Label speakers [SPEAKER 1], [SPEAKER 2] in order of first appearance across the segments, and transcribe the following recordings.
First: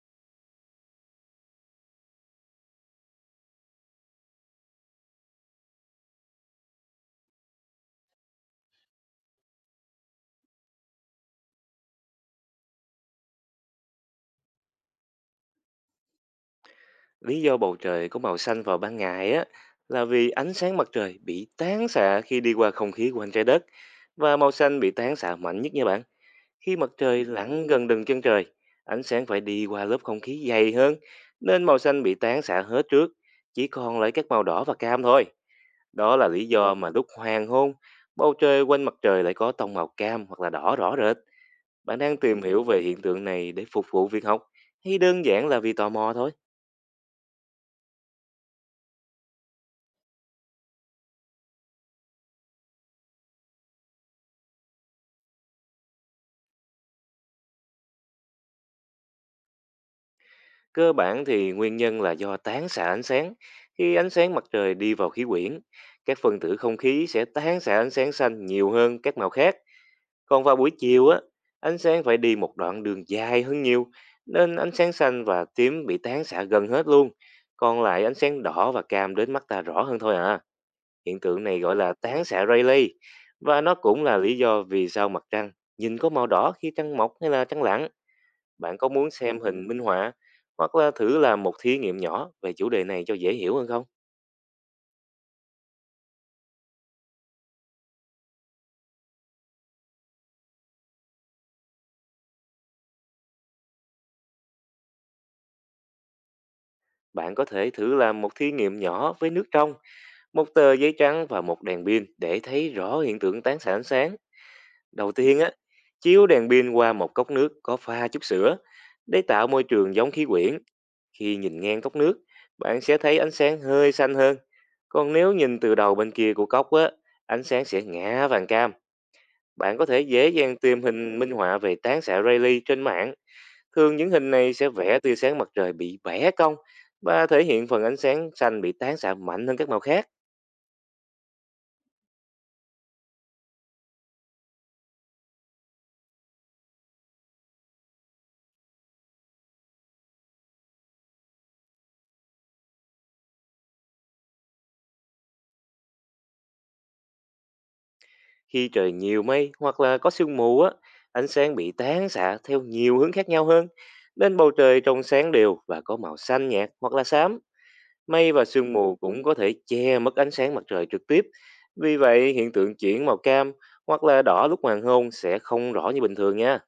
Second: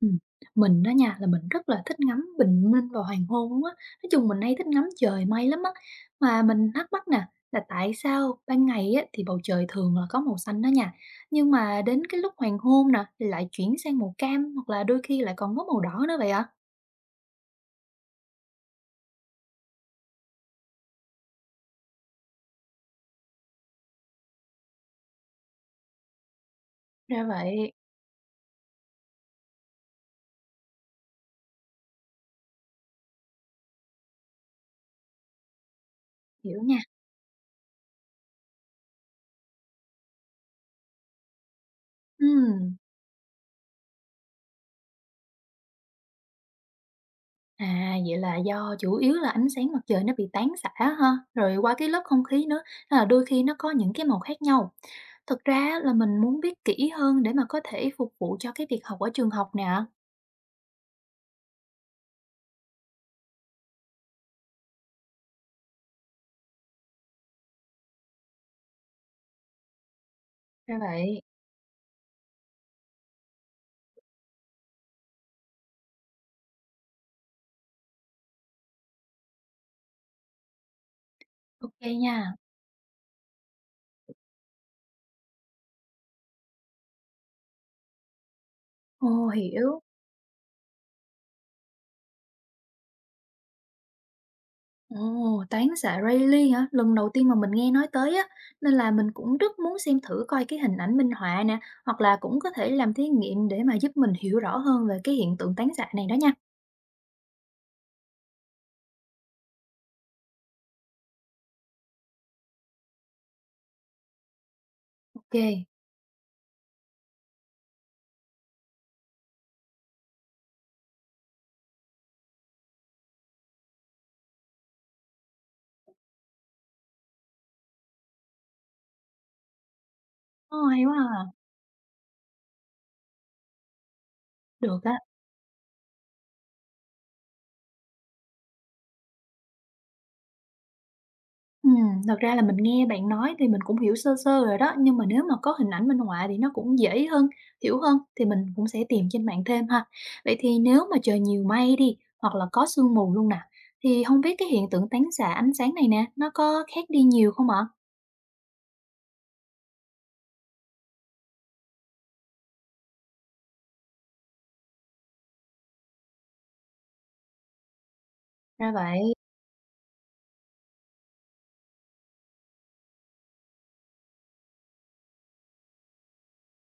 [SPEAKER 1] Ừm, mình đó nha, là mình rất là thích ngắm bình minh và hoàng hôn luôn á, nói chung mình hay thích ngắm trời mây lắm á. Mà mình thắc mắc nè, là tại sao ban ngày á thì bầu trời thường là có màu xanh đó nha, nhưng mà đến cái lúc hoàng hôn nè thì lại chuyển sang màu cam hoặc là đôi khi lại còn có màu đỏ nữa vậy ạ?
[SPEAKER 2] Lý do bầu trời có màu xanh vào ban ngày á là vì ánh sáng mặt trời bị tán xạ khi đi qua không khí quanh trái đất, và màu xanh bị tán xạ mạnh nhất nha bạn. Khi mặt
[SPEAKER 1] Ra
[SPEAKER 2] trời lặn
[SPEAKER 1] vậy,
[SPEAKER 2] gần đường chân trời, ánh sáng phải đi qua lớp không khí dày hơn, nên màu xanh bị tán xạ hết trước, chỉ còn lại các màu đỏ và cam thôi. Đó là lý
[SPEAKER 1] hiểu
[SPEAKER 2] do
[SPEAKER 1] nha.
[SPEAKER 2] mà lúc hoàng hôn, bầu trời quanh mặt trời lại có tông màu cam hoặc là đỏ rõ rệt. Bạn đang tìm hiểu
[SPEAKER 1] Ừm.
[SPEAKER 2] về hiện tượng này để phục vụ việc học, hay đơn giản là vì tò mò thôi?
[SPEAKER 1] À, vậy là do chủ yếu là ánh sáng mặt trời nó bị tán xạ ha, rồi qua cái lớp không khí nữa, nên là đôi khi nó có những cái màu khác nhau. Thực ra là mình muốn biết kỹ hơn để mà có thể phục vụ cho cái việc học ở trường học nè.
[SPEAKER 2] Cơ bản thì nguyên nhân là do tán xạ ánh sáng. Khi ánh sáng mặt trời đi vào khí quyển, các phân tử không khí sẽ tán xạ ánh sáng xanh nhiều hơn các màu khác. Còn vào buổi
[SPEAKER 1] Ra
[SPEAKER 2] chiều
[SPEAKER 1] vậy,
[SPEAKER 2] á, ánh sáng phải đi một đoạn đường dài hơn nhiều, nên ánh sáng xanh và tím bị tán xạ gần hết luôn. Còn lại ánh sáng đỏ và cam đến mắt ta rõ hơn thôi à. Hiện tượng này
[SPEAKER 1] ok
[SPEAKER 2] gọi là
[SPEAKER 1] nha.
[SPEAKER 2] tán xạ Rayleigh, và nó cũng là lý do vì sao mặt trăng nhìn có màu đỏ khi trăng mọc hay là trăng lặn. Bạn có muốn
[SPEAKER 1] Ồ,
[SPEAKER 2] xem hình minh
[SPEAKER 1] hiểu.
[SPEAKER 2] họa, hoặc là thử làm một thí nghiệm nhỏ về chủ đề này cho dễ hiểu hơn không?
[SPEAKER 1] Ồ, tán xạ Rayleigh hả? Lần đầu tiên mà mình nghe nói tới á, nên là mình cũng rất muốn xem thử coi cái hình ảnh minh họa nè, hoặc là cũng có thể làm thí nghiệm để mà giúp mình hiểu rõ hơn về cái hiện tượng tán xạ này đó nha.
[SPEAKER 2] Bạn có thể thử làm một thí nghiệm nhỏ với nước trong, một tờ giấy trắng và một đèn pin để thấy rõ hiện tượng tán xạ ánh sáng. Đầu
[SPEAKER 1] Ok.
[SPEAKER 2] tiên á, chiếu đèn pin qua một cốc nước có pha chút sữa để tạo môi trường giống khí quyển. Khi nhìn ngang cốc nước, bạn sẽ thấy ánh sáng hơi xanh hơn. Còn nếu nhìn từ đầu bên kia của cốc á, ánh sáng sẽ ngã vàng cam. Bạn có thể dễ dàng
[SPEAKER 1] Ồ,
[SPEAKER 2] tìm
[SPEAKER 1] hay quá
[SPEAKER 2] hình minh
[SPEAKER 1] à.
[SPEAKER 2] họa về tán xạ Rayleigh trên mạng. Thường những hình này sẽ
[SPEAKER 1] Được á.
[SPEAKER 2] vẽ tia sáng mặt trời bị bẻ cong và thể hiện phần ánh sáng xanh bị tán xạ mạnh hơn các màu khác.
[SPEAKER 1] Ừm, thật ra là mình nghe bạn nói thì mình cũng hiểu sơ sơ rồi đó, nhưng mà nếu mà có hình ảnh minh họa thì nó cũng dễ hơn, hiểu hơn thì mình cũng sẽ tìm trên mạng thêm ha. Vậy thì nếu mà trời nhiều mây đi, hoặc là có sương mù luôn nè, thì không biết cái hiện tượng tán xạ ánh sáng này nè, nó có khác đi nhiều không ạ?
[SPEAKER 2] Khi trời nhiều mây hoặc là có sương mù á, ánh sáng bị tán xạ theo nhiều hướng khác nhau hơn. Nên bầu trời trông sáng đều và có màu xanh nhạt hoặc là xám. Mây và
[SPEAKER 1] Ra
[SPEAKER 2] sương mù
[SPEAKER 1] vậy.
[SPEAKER 2] cũng có thể che mất ánh sáng mặt trời trực tiếp. Vì vậy, hiện tượng chuyển màu cam hoặc là đỏ lúc hoàng hôn sẽ không rõ như bình thường nha.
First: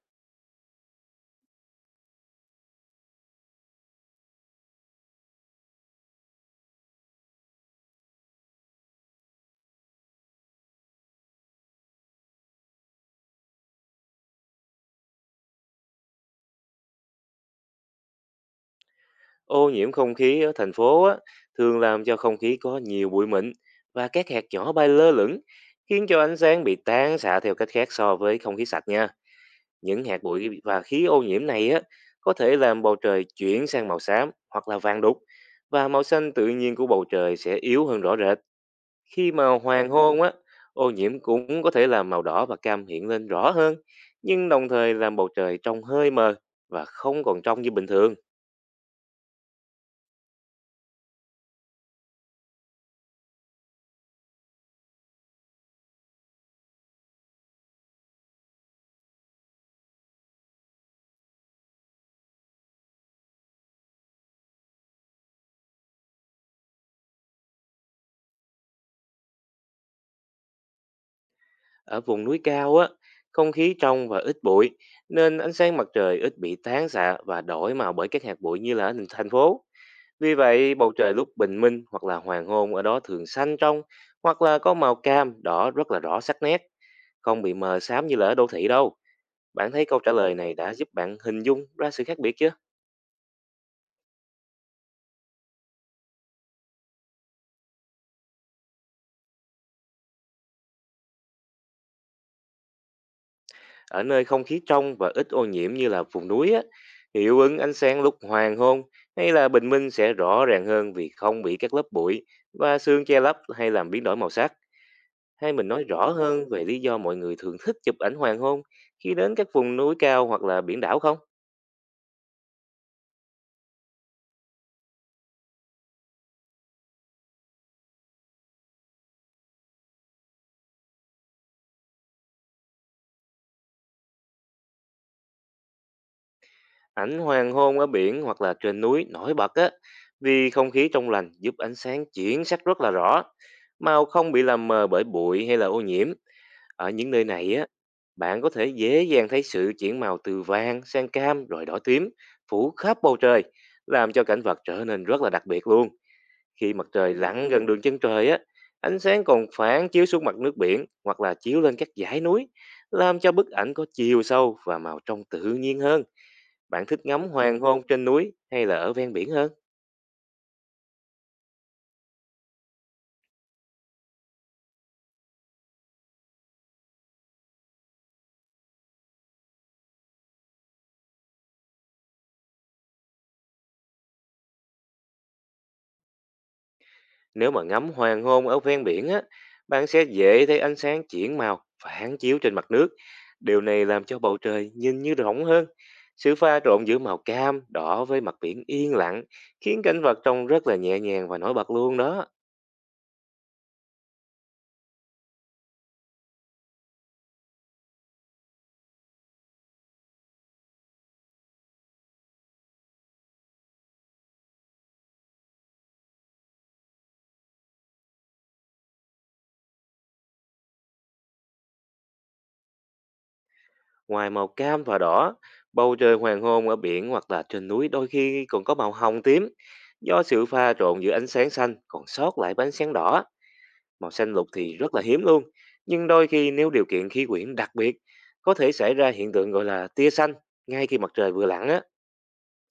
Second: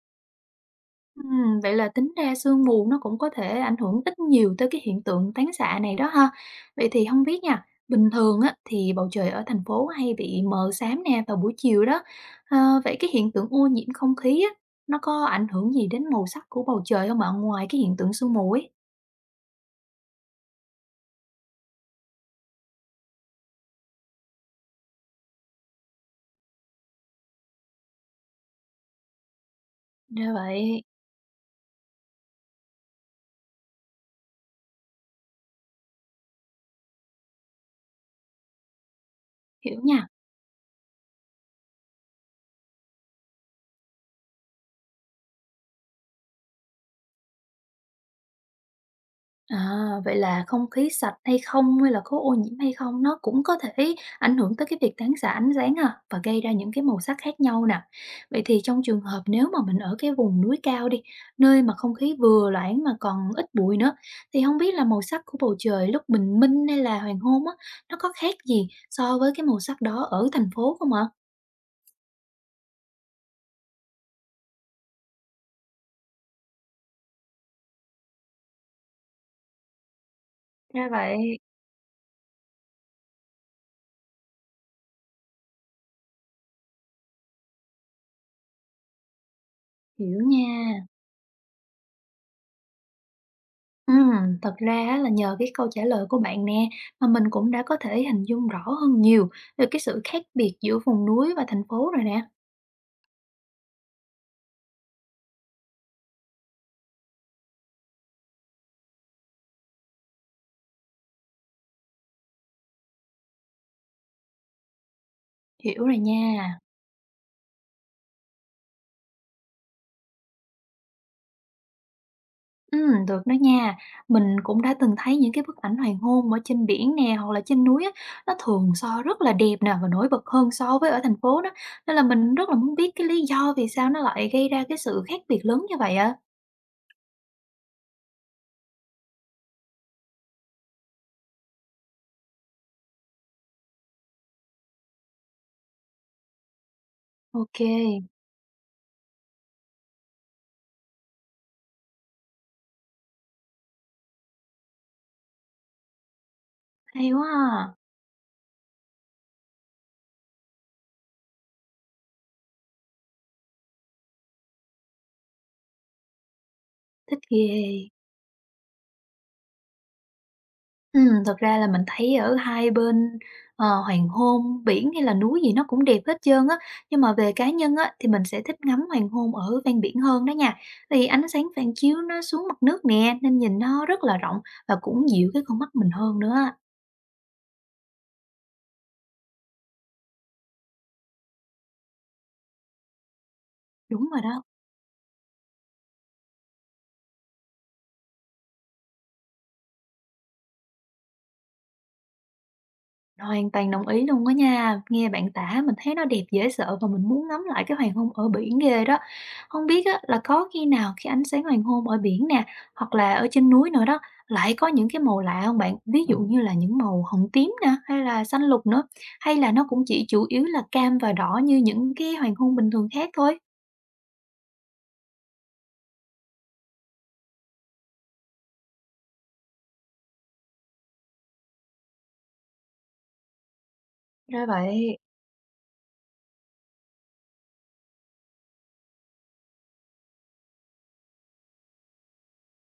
[SPEAKER 1] Vậy là tính ra sương mù nó cũng có thể ảnh hưởng ít nhiều tới cái hiện tượng tán xạ này đó ha. Vậy thì không biết nha, bình thường á, thì bầu trời ở thành phố hay bị mờ xám nè vào buổi chiều đó. Ờ, vậy cái hiện tượng ô nhiễm không khí á, nó có ảnh hưởng gì đến màu sắc của bầu trời không bạn? Ngoài cái hiện tượng sương mù ấy?
[SPEAKER 2] Ô nhiễm không khí ở thành phố á, thường làm cho không khí có nhiều bụi mịn và các hạt nhỏ bay lơ lửng, khiến cho ánh sáng bị tán xạ theo cách khác so với không khí sạch nha. Những hạt
[SPEAKER 1] Ra
[SPEAKER 2] bụi
[SPEAKER 1] vậy,
[SPEAKER 2] và khí ô nhiễm này á, có thể làm bầu trời chuyển sang màu xám hoặc là vàng đục, và màu xanh tự nhiên của bầu trời sẽ yếu hơn rõ rệt. Khi mà
[SPEAKER 1] hiểu
[SPEAKER 2] hoàng
[SPEAKER 1] nha.
[SPEAKER 2] hôn á, ô nhiễm cũng có thể làm màu đỏ và cam hiện lên rõ hơn, nhưng đồng thời làm bầu trời trông hơi mờ và không còn trong như bình thường.
[SPEAKER 1] À, vậy là không khí sạch hay không, hay là có ô nhiễm hay không nó cũng có thể ảnh hưởng tới cái việc tán xạ ánh sáng à và gây ra những cái màu sắc khác nhau nè. Vậy thì trong trường hợp nếu mà mình ở cái vùng núi cao đi, nơi mà không khí vừa loãng mà còn ít bụi nữa, thì không biết là màu sắc của bầu trời lúc bình minh hay là hoàng hôn á, nó có khác gì so với cái màu sắc đó ở thành phố không ạ?
[SPEAKER 2] Ở vùng núi cao á, không khí trong và ít bụi, nên ánh sáng mặt trời ít bị tán xạ và đổi màu bởi các hạt bụi như là ở thành phố. Vì vậy,
[SPEAKER 1] Ra
[SPEAKER 2] bầu trời lúc
[SPEAKER 1] vậy.
[SPEAKER 2] bình minh hoặc là hoàng hôn ở đó thường xanh trong, hoặc là có màu cam, đỏ rất là rõ sắc nét, không bị mờ xám như là ở đô thị đâu. Bạn thấy câu trả
[SPEAKER 1] Hiểu
[SPEAKER 2] lời
[SPEAKER 1] nha.
[SPEAKER 2] này đã giúp bạn hình dung ra sự khác biệt chưa?
[SPEAKER 1] Thật ra á là nhờ cái câu trả lời của bạn nè, mà mình cũng đã có thể hình dung rõ hơn nhiều về cái sự khác biệt giữa vùng núi và thành phố rồi nè.
[SPEAKER 2] Ở nơi không khí trong và ít ô nhiễm như là vùng núi á, hiệu ứng ánh sáng lúc hoàng hôn hay là bình minh sẽ rõ ràng hơn, vì không bị các lớp bụi và sương che lấp hay làm biến đổi màu sắc. Hay mình
[SPEAKER 1] Hiểu
[SPEAKER 2] nói
[SPEAKER 1] rồi
[SPEAKER 2] rõ hơn
[SPEAKER 1] nha.
[SPEAKER 2] về lý do mọi người thường thích chụp ảnh hoàng hôn khi đến các vùng núi cao hoặc là biển đảo không?
[SPEAKER 1] Được đó nha. Mình cũng đã từng thấy những cái bức ảnh hoàng hôn ở trên biển nè, hoặc là trên núi á, nó thường so rất là đẹp nè và nổi bật hơn so với ở thành phố đó. Nên là mình rất là muốn biết cái lý do vì sao nó lại gây ra cái sự khác biệt lớn như vậy ạ.
[SPEAKER 2] Ảnh hoàng hôn ở biển hoặc là trên núi nổi bật á, vì không khí trong lành giúp ánh sáng chuyển sắc rất là rõ, màu không bị làm mờ bởi bụi hay là ô nhiễm. Ở những nơi này
[SPEAKER 1] Ok,
[SPEAKER 2] á, bạn có thể dễ dàng thấy sự chuyển màu từ vàng sang cam rồi đỏ tím phủ khắp bầu trời, làm cho cảnh vật trở nên rất là đặc biệt luôn. Khi mặt
[SPEAKER 1] hay
[SPEAKER 2] trời
[SPEAKER 1] quá
[SPEAKER 2] lặn gần
[SPEAKER 1] à.
[SPEAKER 2] đường chân trời á, ánh sáng còn phản chiếu xuống mặt nước biển hoặc là chiếu lên các dãy núi, làm cho bức ảnh có chiều sâu và màu trong tự nhiên hơn. Bạn thích
[SPEAKER 1] Thích
[SPEAKER 2] ngắm hoàng hôn
[SPEAKER 1] ghê.
[SPEAKER 2] trên núi hay là ở ven biển hơn?
[SPEAKER 1] Thật ra là mình thấy ở hai bên, ờ, hoàng hôn, biển hay là núi gì nó cũng đẹp hết trơn á. Nhưng mà về cá nhân á, thì mình sẽ thích ngắm hoàng hôn ở ven biển hơn đó nha. Vì ánh sáng phản chiếu nó xuống mặt nước nè, nên nhìn nó rất là rộng và cũng dịu cái con mắt mình hơn nữa á.
[SPEAKER 2] Nếu mà ngắm hoàng hôn ở ven biển á, bạn sẽ dễ thấy ánh sáng chuyển màu phản chiếu trên mặt nước. Điều này làm
[SPEAKER 1] Đúng
[SPEAKER 2] cho
[SPEAKER 1] rồi
[SPEAKER 2] bầu
[SPEAKER 1] đó.
[SPEAKER 2] trời nhìn như rộng hơn. Sự pha trộn giữa màu cam, đỏ với mặt biển yên lặng khiến cảnh vật trông rất là nhẹ nhàng và nổi bật luôn đó.
[SPEAKER 1] Hoàn toàn đồng ý luôn á nha. Nghe bạn tả mình thấy nó đẹp dễ sợ và mình muốn ngắm lại cái hoàng hôn ở biển ghê đó. Không biết á, là có khi nào khi ánh sáng hoàng hôn ở biển nè, hoặc là ở trên núi nữa đó, lại có những cái màu lạ không bạn? Ví dụ như là những màu hồng tím nè, hay là xanh lục nữa, hay là nó cũng chỉ chủ yếu là cam và đỏ như những cái hoàng hôn bình thường khác thôi?
[SPEAKER 2] Ngoài màu cam và đỏ, bầu trời hoàng hôn ở biển hoặc là trên núi đôi khi còn có màu hồng tím, do sự pha trộn giữa ánh sáng xanh còn sót lại với ánh sáng đỏ. Màu xanh
[SPEAKER 1] Ra
[SPEAKER 2] lục thì rất
[SPEAKER 1] vậy.
[SPEAKER 2] là hiếm luôn, nhưng đôi khi nếu điều kiện khí quyển đặc biệt, có thể xảy ra hiện tượng gọi là tia xanh ngay khi mặt trời vừa lặn á.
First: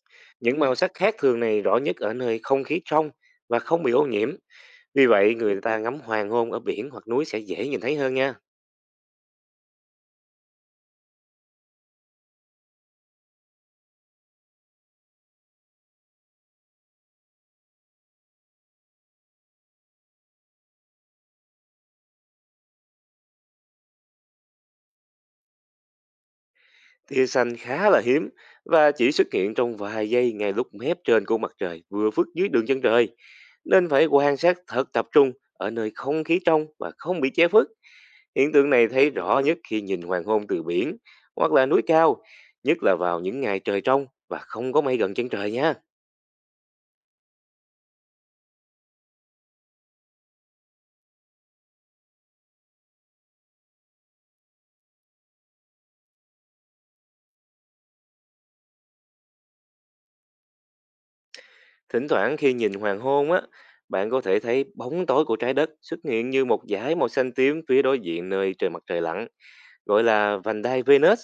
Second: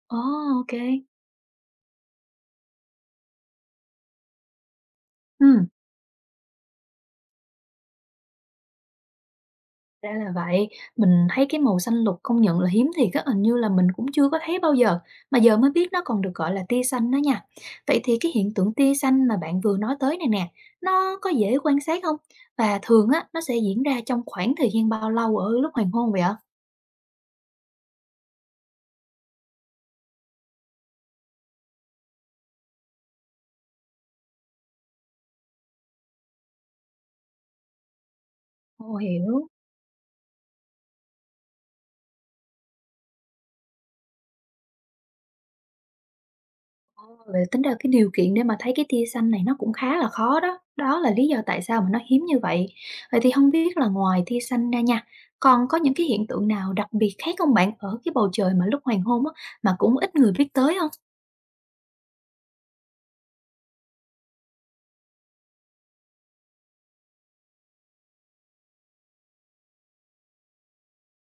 [SPEAKER 1] Ồ,
[SPEAKER 2] Những
[SPEAKER 1] ok.
[SPEAKER 2] màu sắc khác thường này rõ nhất ở nơi không khí trong và không bị ô nhiễm. Vì vậy, người
[SPEAKER 1] Ừ.
[SPEAKER 2] ta ngắm hoàng hôn ở biển hoặc núi sẽ dễ nhìn thấy hơn nha.
[SPEAKER 1] Ra là vậy, mình thấy cái màu xanh lục công nhận là hiếm thiệt á, hình như là mình cũng chưa có thấy bao giờ, mà giờ mới biết nó còn được gọi là tia xanh đó nha. Vậy thì cái hiện tượng tia xanh mà bạn vừa nói tới này nè, nó có dễ quan sát không? Và thường á, nó sẽ diễn ra trong khoảng thời gian bao lâu ở lúc hoàng hôn vậy ạ?
[SPEAKER 2] Tia xanh khá là hiếm, và chỉ xuất hiện trong vài giây ngay lúc mép trên của mặt trời vừa phức dưới đường chân trời. Nên phải quan sát thật tập trung ở nơi không khí trong và không bị che phức. Hiện tượng này
[SPEAKER 1] Ồ,
[SPEAKER 2] thấy rõ
[SPEAKER 1] hiểu.
[SPEAKER 2] nhất khi nhìn hoàng hôn từ biển hoặc là núi cao, nhất là vào những ngày trời trong và không có mây gần chân trời nha.
[SPEAKER 1] Vậy tính ra cái điều kiện để mà thấy cái tia xanh này nó cũng khá là khó đó. Đó là lý do tại sao mà nó hiếm như vậy. Vậy thì không biết là ngoài tia xanh ra nha, còn có những cái hiện tượng nào đặc biệt khác không bạn ở cái bầu trời mà lúc hoàng hôn á, mà cũng ít người biết tới không?
[SPEAKER 2] Thỉnh thoảng khi nhìn hoàng hôn á, bạn có thể thấy bóng tối của trái đất xuất hiện như một dải màu xanh tím phía đối diện nơi trời mặt trời lặn, gọi là vành đai Venus.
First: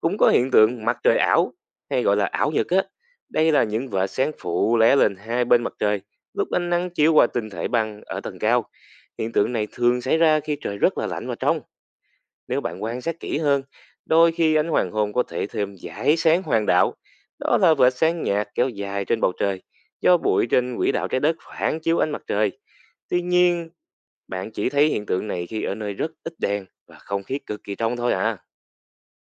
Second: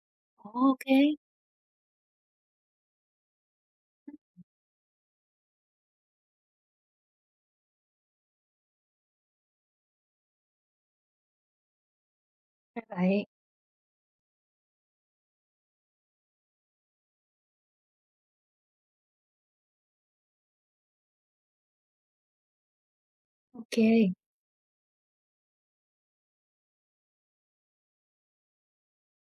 [SPEAKER 2] Cũng có hiện
[SPEAKER 1] Ok,
[SPEAKER 2] tượng mặt trời ảo, hay gọi là ảo nhật á. Đây là những vệt sáng phụ lé lên hai bên mặt trời lúc ánh nắng chiếu qua tinh thể băng ở tầng cao. Hiện tượng này thường xảy ra khi trời rất là lạnh và trong. Nếu
[SPEAKER 1] ra
[SPEAKER 2] bạn quan sát
[SPEAKER 1] vậy,
[SPEAKER 2] kỹ hơn, đôi khi ánh hoàng hôn có thể thêm dải sáng hoàng đạo. Đó là vệt sáng nhạt kéo dài trên bầu trời, do bụi trên quỹ đạo trái đất phản chiếu ánh mặt trời. Tuy nhiên,
[SPEAKER 1] ok.
[SPEAKER 2] bạn chỉ thấy hiện tượng này khi ở nơi rất ít đèn và không khí cực kỳ trong thôi ạ.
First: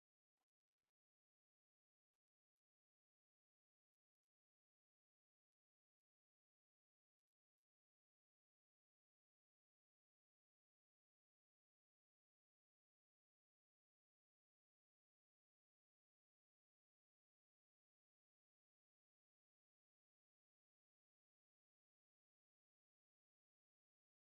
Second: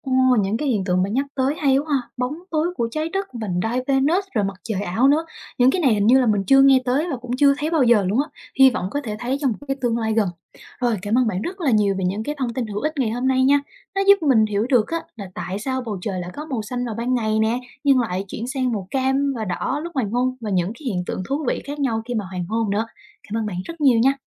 [SPEAKER 1] Ồ, những cái hiện tượng bạn nhắc tới hay quá ha, bóng tối của trái đất, vành đai Venus rồi mặt trời ảo nữa. Những cái này hình như là mình chưa nghe tới và cũng chưa thấy bao giờ luôn á. Hy vọng có thể thấy trong một cái tương lai gần. Rồi, cảm ơn bạn rất là nhiều về những cái thông tin hữu ích ngày hôm nay nha. Nó giúp mình hiểu được á là tại sao bầu trời lại có màu xanh vào ban ngày nè, nhưng lại chuyển sang màu cam và đỏ lúc hoàng hôn và những cái hiện tượng thú vị khác nhau khi mà hoàng hôn nữa. Cảm ơn bạn rất nhiều nha.